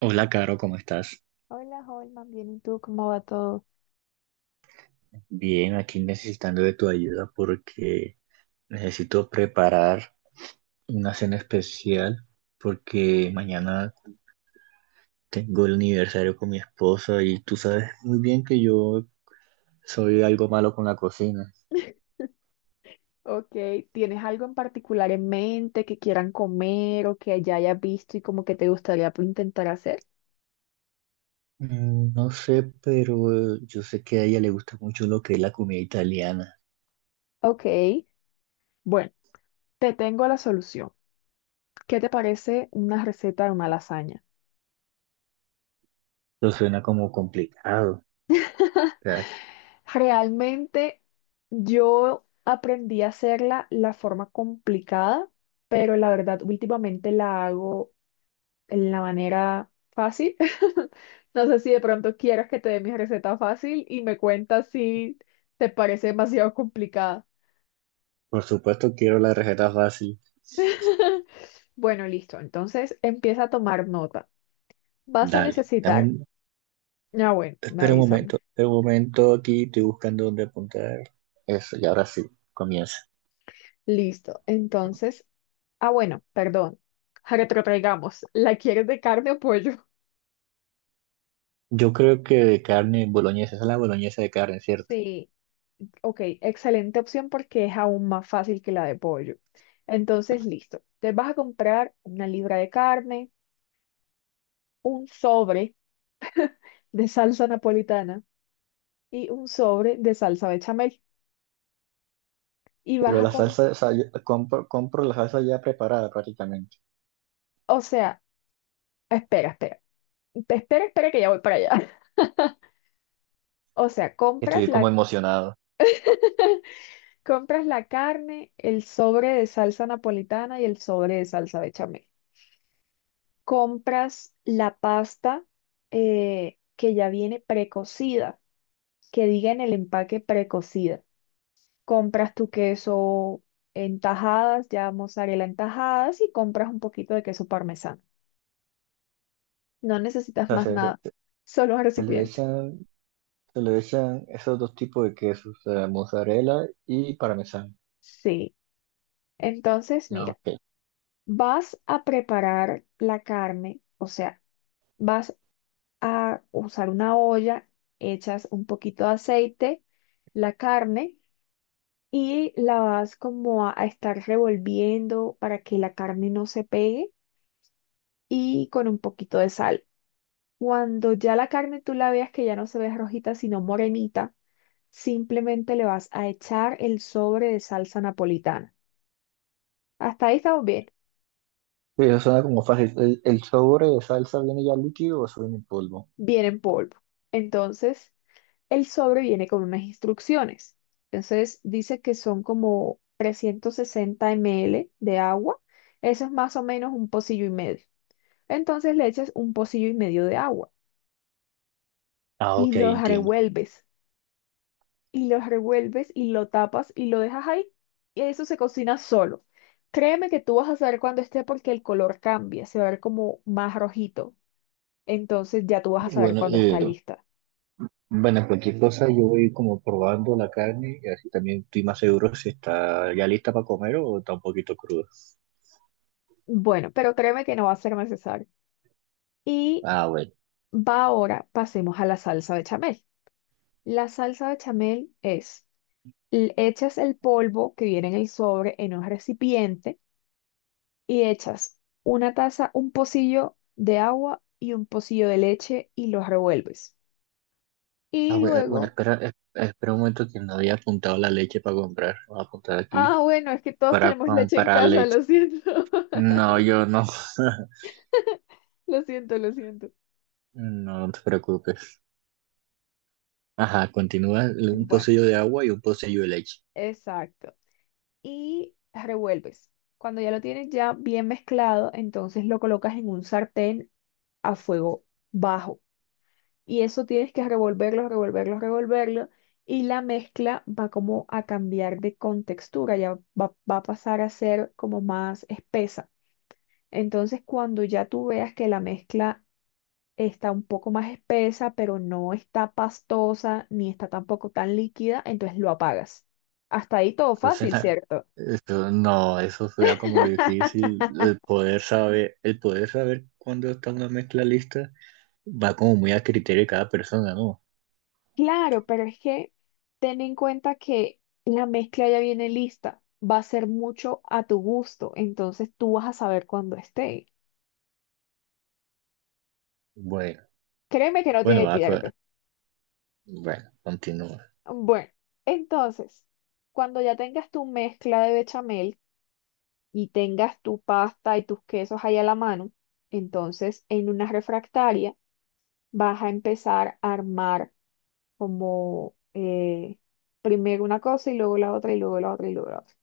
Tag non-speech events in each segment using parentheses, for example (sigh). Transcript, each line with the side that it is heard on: right: Hola, Caro, ¿cómo estás?
left: Hola, Holman, bien, ¿y tú cómo va todo?
right: Bien, aquí necesitando de tu ayuda porque necesito preparar una cena especial porque mañana tengo el aniversario con mi esposa y tú sabes muy bien que yo soy algo malo con la cocina.
left: Ok, ¿tienes algo en particular en mente que quieran comer o que ya hayas visto y como que te gustaría pues, intentar hacer?
right: Mm, no sé, pero yo sé que a ella le gusta mucho lo que es la comida italiana.
left: Ok, bueno, te tengo la solución. ¿Qué te parece una receta de una lasaña?
right: Lo suena como complicado. O sea,
left: Realmente yo aprendí a hacerla la forma complicada, pero la verdad últimamente la hago en la manera fácil. (laughs) No sé si de pronto quieras que te dé mi receta fácil y me cuentas si te parece demasiado complicada.
right: por supuesto quiero la receta fácil.
left: (laughs) Bueno, listo. Entonces empieza a tomar nota. Vas a
right: Dale,
left: necesitar. Ah, bueno, me
right: espera un momento,
left: avísame.
right: espera un momento aquí, estoy buscando dónde apuntar. Eso, y ahora sí, comienza.
left: Listo. Entonces, bueno, perdón. Retrotraigamos. ¿La quieres de carne o pollo? (laughs)
right: Yo creo que de carne boloñesa, esa es la boloñesa de carne, ¿cierto?
left: Sí, ok, excelente opción porque es aún más fácil que la de pollo. Entonces, listo. Te vas a comprar una libra de carne, un sobre de salsa napolitana y un sobre de salsa bechamel. Y vas
right: Pero
left: a
right: la
left: comprar,
right: salsa, o sea, compro la salsa ya preparada prácticamente.
left: o sea, espera, espera, espera que ya voy para allá. (laughs) O sea, compras
right: Estoy como
left: la,
right: emocionado. O
left: (laughs) compras la carne, el sobre de salsa napolitana y el sobre de salsa bechamel. Compras la pasta que ya viene precocida, que diga en el empaque precocida. Compras tu queso en tajadas, ya mozzarella en tajadas y compras un poquito de queso parmesano. No necesitas
right: sea,
left: más nada, solo un
right: se le
left: recipiente.
right: echan esos dos tipos de quesos, o sea, mozzarella y parmesano.
left: Sí, entonces
right: Ya,
left: mira,
right: ok.
left: vas a preparar la carne, o sea, vas a usar una olla, echas un poquito de aceite, la carne y la vas como a estar revolviendo para que la carne no se pegue y con un poquito de sal. Cuando ya la carne tú la veas que ya no se ve rojita, sino morenita, simplemente le vas a echar el sobre de salsa napolitana. Hasta ahí estamos bien,
right: Sí, eso suena como fácil. ¿El sobre de salsa viene ya líquido o eso viene en polvo?
left: bien en polvo. Entonces, el sobre viene con unas instrucciones. Entonces, dice que son como 360 ml de agua. Eso es más o menos un pocillo y medio. Entonces, le echas un pocillo y medio de agua
right: Ah,
left: y
right: ok,
left: los
right: entiendo.
left: revuelves. Y los revuelves y lo tapas y lo dejas ahí y eso se cocina solo. Créeme que tú vas a saber cuando esté porque el color cambia, se va a ver como más rojito. Entonces ya tú vas a
right: Y
left: saber
right: bueno,
left: cuando está lista.
right: bueno, cualquier cosa yo, bueno, voy como probando la carne y así también estoy más seguro si está ya lista para comer o está un poquito cruda.
left: Bueno, pero créeme que no va a ser necesario. Y
right: Ah, bueno.
left: va ahora, pasemos a la salsa bechamel. La salsa bechamel es, echas el polvo que viene en el sobre en un recipiente y echas una taza, un pocillo de agua y un pocillo de leche y los revuelves.
right: Ah,
left: Y
right: bueno, bueno,
left: luego,
right: espera, espera un momento que no había apuntado la leche para comprar. Voy a apuntar aquí
left: ah, bueno, es que todos
right: para
left: tenemos leche en
right: comprar
left: casa,
right: leche.
left: lo siento. (laughs)
right: No, yo no. (laughs)
left: Lo siento, lo siento.
right: No, no te preocupes. Ajá, continúa, un
left: Bueno,
right: pocillo de agua y un pocillo de leche.
left: exacto. Y revuelves. Cuando ya lo tienes ya bien mezclado, entonces lo colocas en un sartén a fuego bajo. Y eso tienes que revolverlo, revolverlo, revolverlo. Y la mezcla va como a cambiar de contextura, ya va a pasar a ser como más espesa. Entonces, cuando ya tú veas que la mezcla está un poco más espesa, pero no está pastosa ni está tampoco tan líquida, entonces lo apagas. Hasta ahí todo
right: Entonces, (laughs)
left: fácil, ¿cierto?
right: eso, no, eso suena como
left: (laughs)
right: difícil el poder saber, cuándo está una mezcla lista, va como muy a criterio de cada persona, ¿no?
left: Claro, pero es que ten en cuenta que la mezcla ya viene lista, va a ser mucho a tu gusto, entonces tú vas a saber cuándo esté.
right: Bueno,
left: Créeme que no
right: bueno,
left: tiene
right: va a
left: pierde.
right: cua- bueno, continúa.
left: Bueno, entonces, cuando ya tengas tu mezcla de bechamel y tengas tu pasta y tus quesos ahí a la mano, entonces en una refractaria vas a empezar a armar como primero una cosa y luego la otra y luego la otra y luego la otra.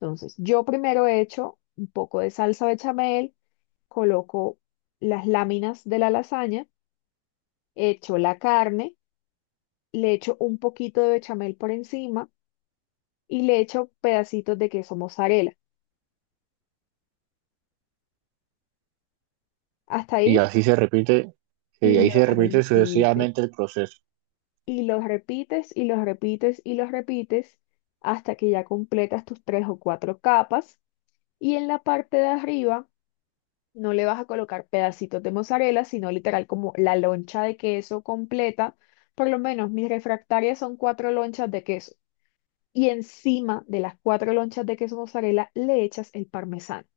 left: Entonces, yo primero he hecho un poco de salsa bechamel, coloco las láminas de la lasaña, echo la carne, le echo un poquito de bechamel por encima y le echo pedacitos de queso mozzarella. Hasta
right: Y
left: ahí
right: así se repite,
left: y los repites.
right: sucesivamente el proceso.
left: Y los repites y los repites y los repites hasta que ya completas tus tres o cuatro capas. Y en la parte de arriba no le vas a colocar pedacitos de mozzarella, sino literal como la loncha de queso completa. Por lo menos mis refractarias son cuatro lonchas de queso. Y encima de las cuatro lonchas de queso mozzarella le echas el parmesano.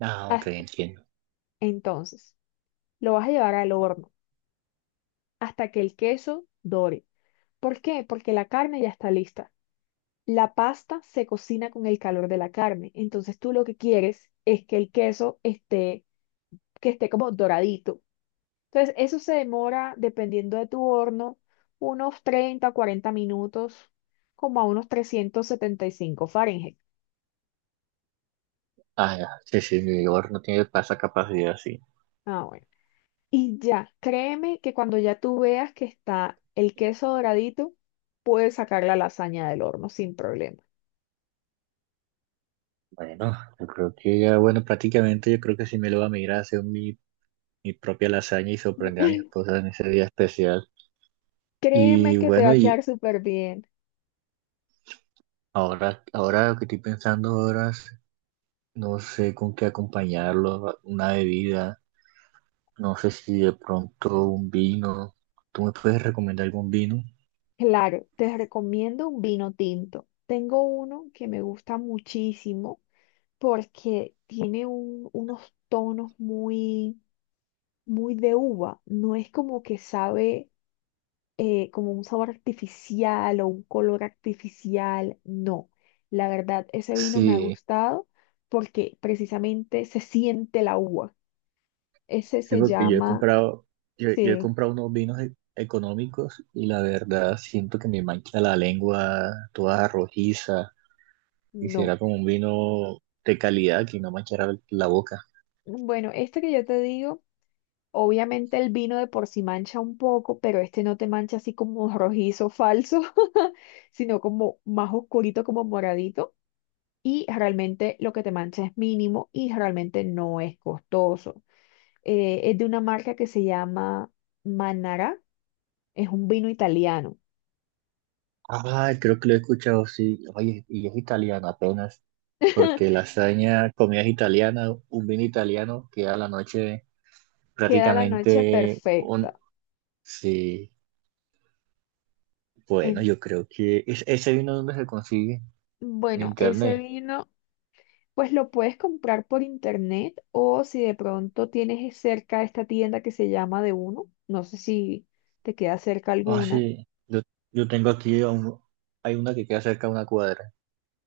right: Ah, ok,
left: Hasta
right: entiendo.
left: entonces, lo vas a llevar al horno hasta que el queso dore. ¿Por qué? Porque la carne ya está lista. La pasta se cocina con el calor de la carne. Entonces tú lo que quieres es que el queso esté, que esté como doradito. Entonces, eso se demora, dependiendo de tu horno, unos 30, 40 minutos, como a unos 375 Fahrenheit.
right: Ah, ya, sí, sí, mi vigor no tiene esa capacidad, sí.
left: Ah, bueno. Y ya, créeme que cuando ya tú veas que está el queso doradito, puedes sacar la lasaña del horno sin problema.
right: Bueno, yo creo que ya, bueno, prácticamente yo creo que sí me lo va a migrar a hacer mi propia lasaña y sorprender a mi
left: (laughs)
right: esposa en ese día especial.
left: Créeme
right: Y
left: que te va
right: bueno,
left: a quedar súper bien.
right: ahora lo que estoy pensando ahora es, no sé con qué acompañarlo, una bebida. No sé si de pronto un vino. ¿Tú me puedes recomendar algún vino?
left: Claro, te recomiendo un vino tinto. Tengo uno que me gusta muchísimo porque tiene unos tonos muy, muy de uva. No es como que sabe como un sabor artificial o un color artificial. No, la verdad, ese vino me ha
right: Sí,
left: gustado porque precisamente se siente la uva. Ese
right: sí,
left: se
right: porque yo he
left: llama,
right: comprado, yo he
left: sí,
right: comprado unos vinos económicos y la verdad siento que me mancha la lengua toda rojiza.
left: no.
right: Quisiera como un vino de calidad que no manchara la boca.
left: Bueno, este que yo te digo. Obviamente el vino de por sí mancha un poco, pero este no te mancha así como rojizo falso, (laughs) sino como más oscurito, como moradito. Y realmente lo que te mancha es mínimo y realmente no es costoso. Es de una marca que se llama Manara, es un vino italiano.
right: Ah, creo que lo he escuchado, sí. Oye, y es italiano apenas, porque
left: (laughs)
right: lasaña, comida es italiana, un vino italiano queda a la noche
left: Queda la noche
right: prácticamente un...
left: perfecta.
right: Sí. Bueno,
left: En-
right: yo creo que ese vino donde se consigue, en
left: bueno, ese
right: internet.
left: vino pues lo puedes comprar por internet o si de pronto tienes cerca esta tienda que se llama De Uno, no sé si te queda cerca
right: Ah,
left: alguna,
right: sí. Yo tengo aquí a un- hay una que queda cerca de una cuadra.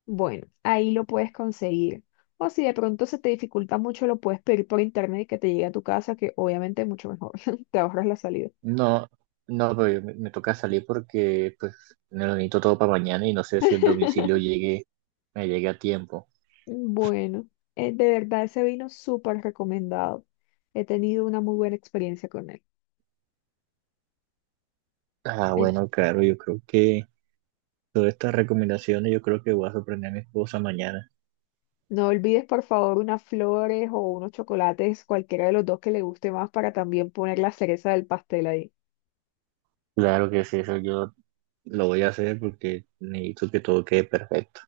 left: bueno, ahí lo puedes conseguir. O si de pronto se te dificulta mucho, lo puedes pedir por internet y que te llegue a tu casa, que obviamente es mucho mejor, (laughs) te ahorras la salida.
right: No, no, pero yo me toca salir porque pues me lo necesito todo para mañana y no sé si el domicilio
left: (laughs)
right: llegue, me llegue a tiempo.
left: Bueno, de verdad ese vino súper recomendado. He tenido una muy buena experiencia con él.
right: Ah, bueno, claro, yo creo que todas estas recomendaciones, yo creo que voy a sorprender a mi esposa mañana.
left: No olvides, por favor, unas flores o unos chocolates, cualquiera de los dos que le guste más, para también poner la cereza del pastel ahí.
right: Claro que sí, eso yo lo voy a hacer porque necesito que todo quede perfecto.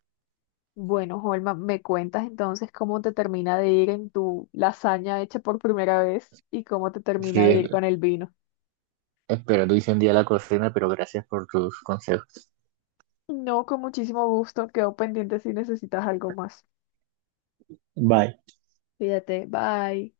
left: Bueno, Holma, ¿me cuentas entonces cómo te termina de ir en tu lasaña hecha por primera vez y cómo te termina de
right: Sí,
left: ir con el vino?
right: espero tu hice un día a la cocina, pero gracias por tus consejos.
left: No, con muchísimo gusto. Quedo pendiente si necesitas algo más.
right: Bye.
left: Fíjate, bye.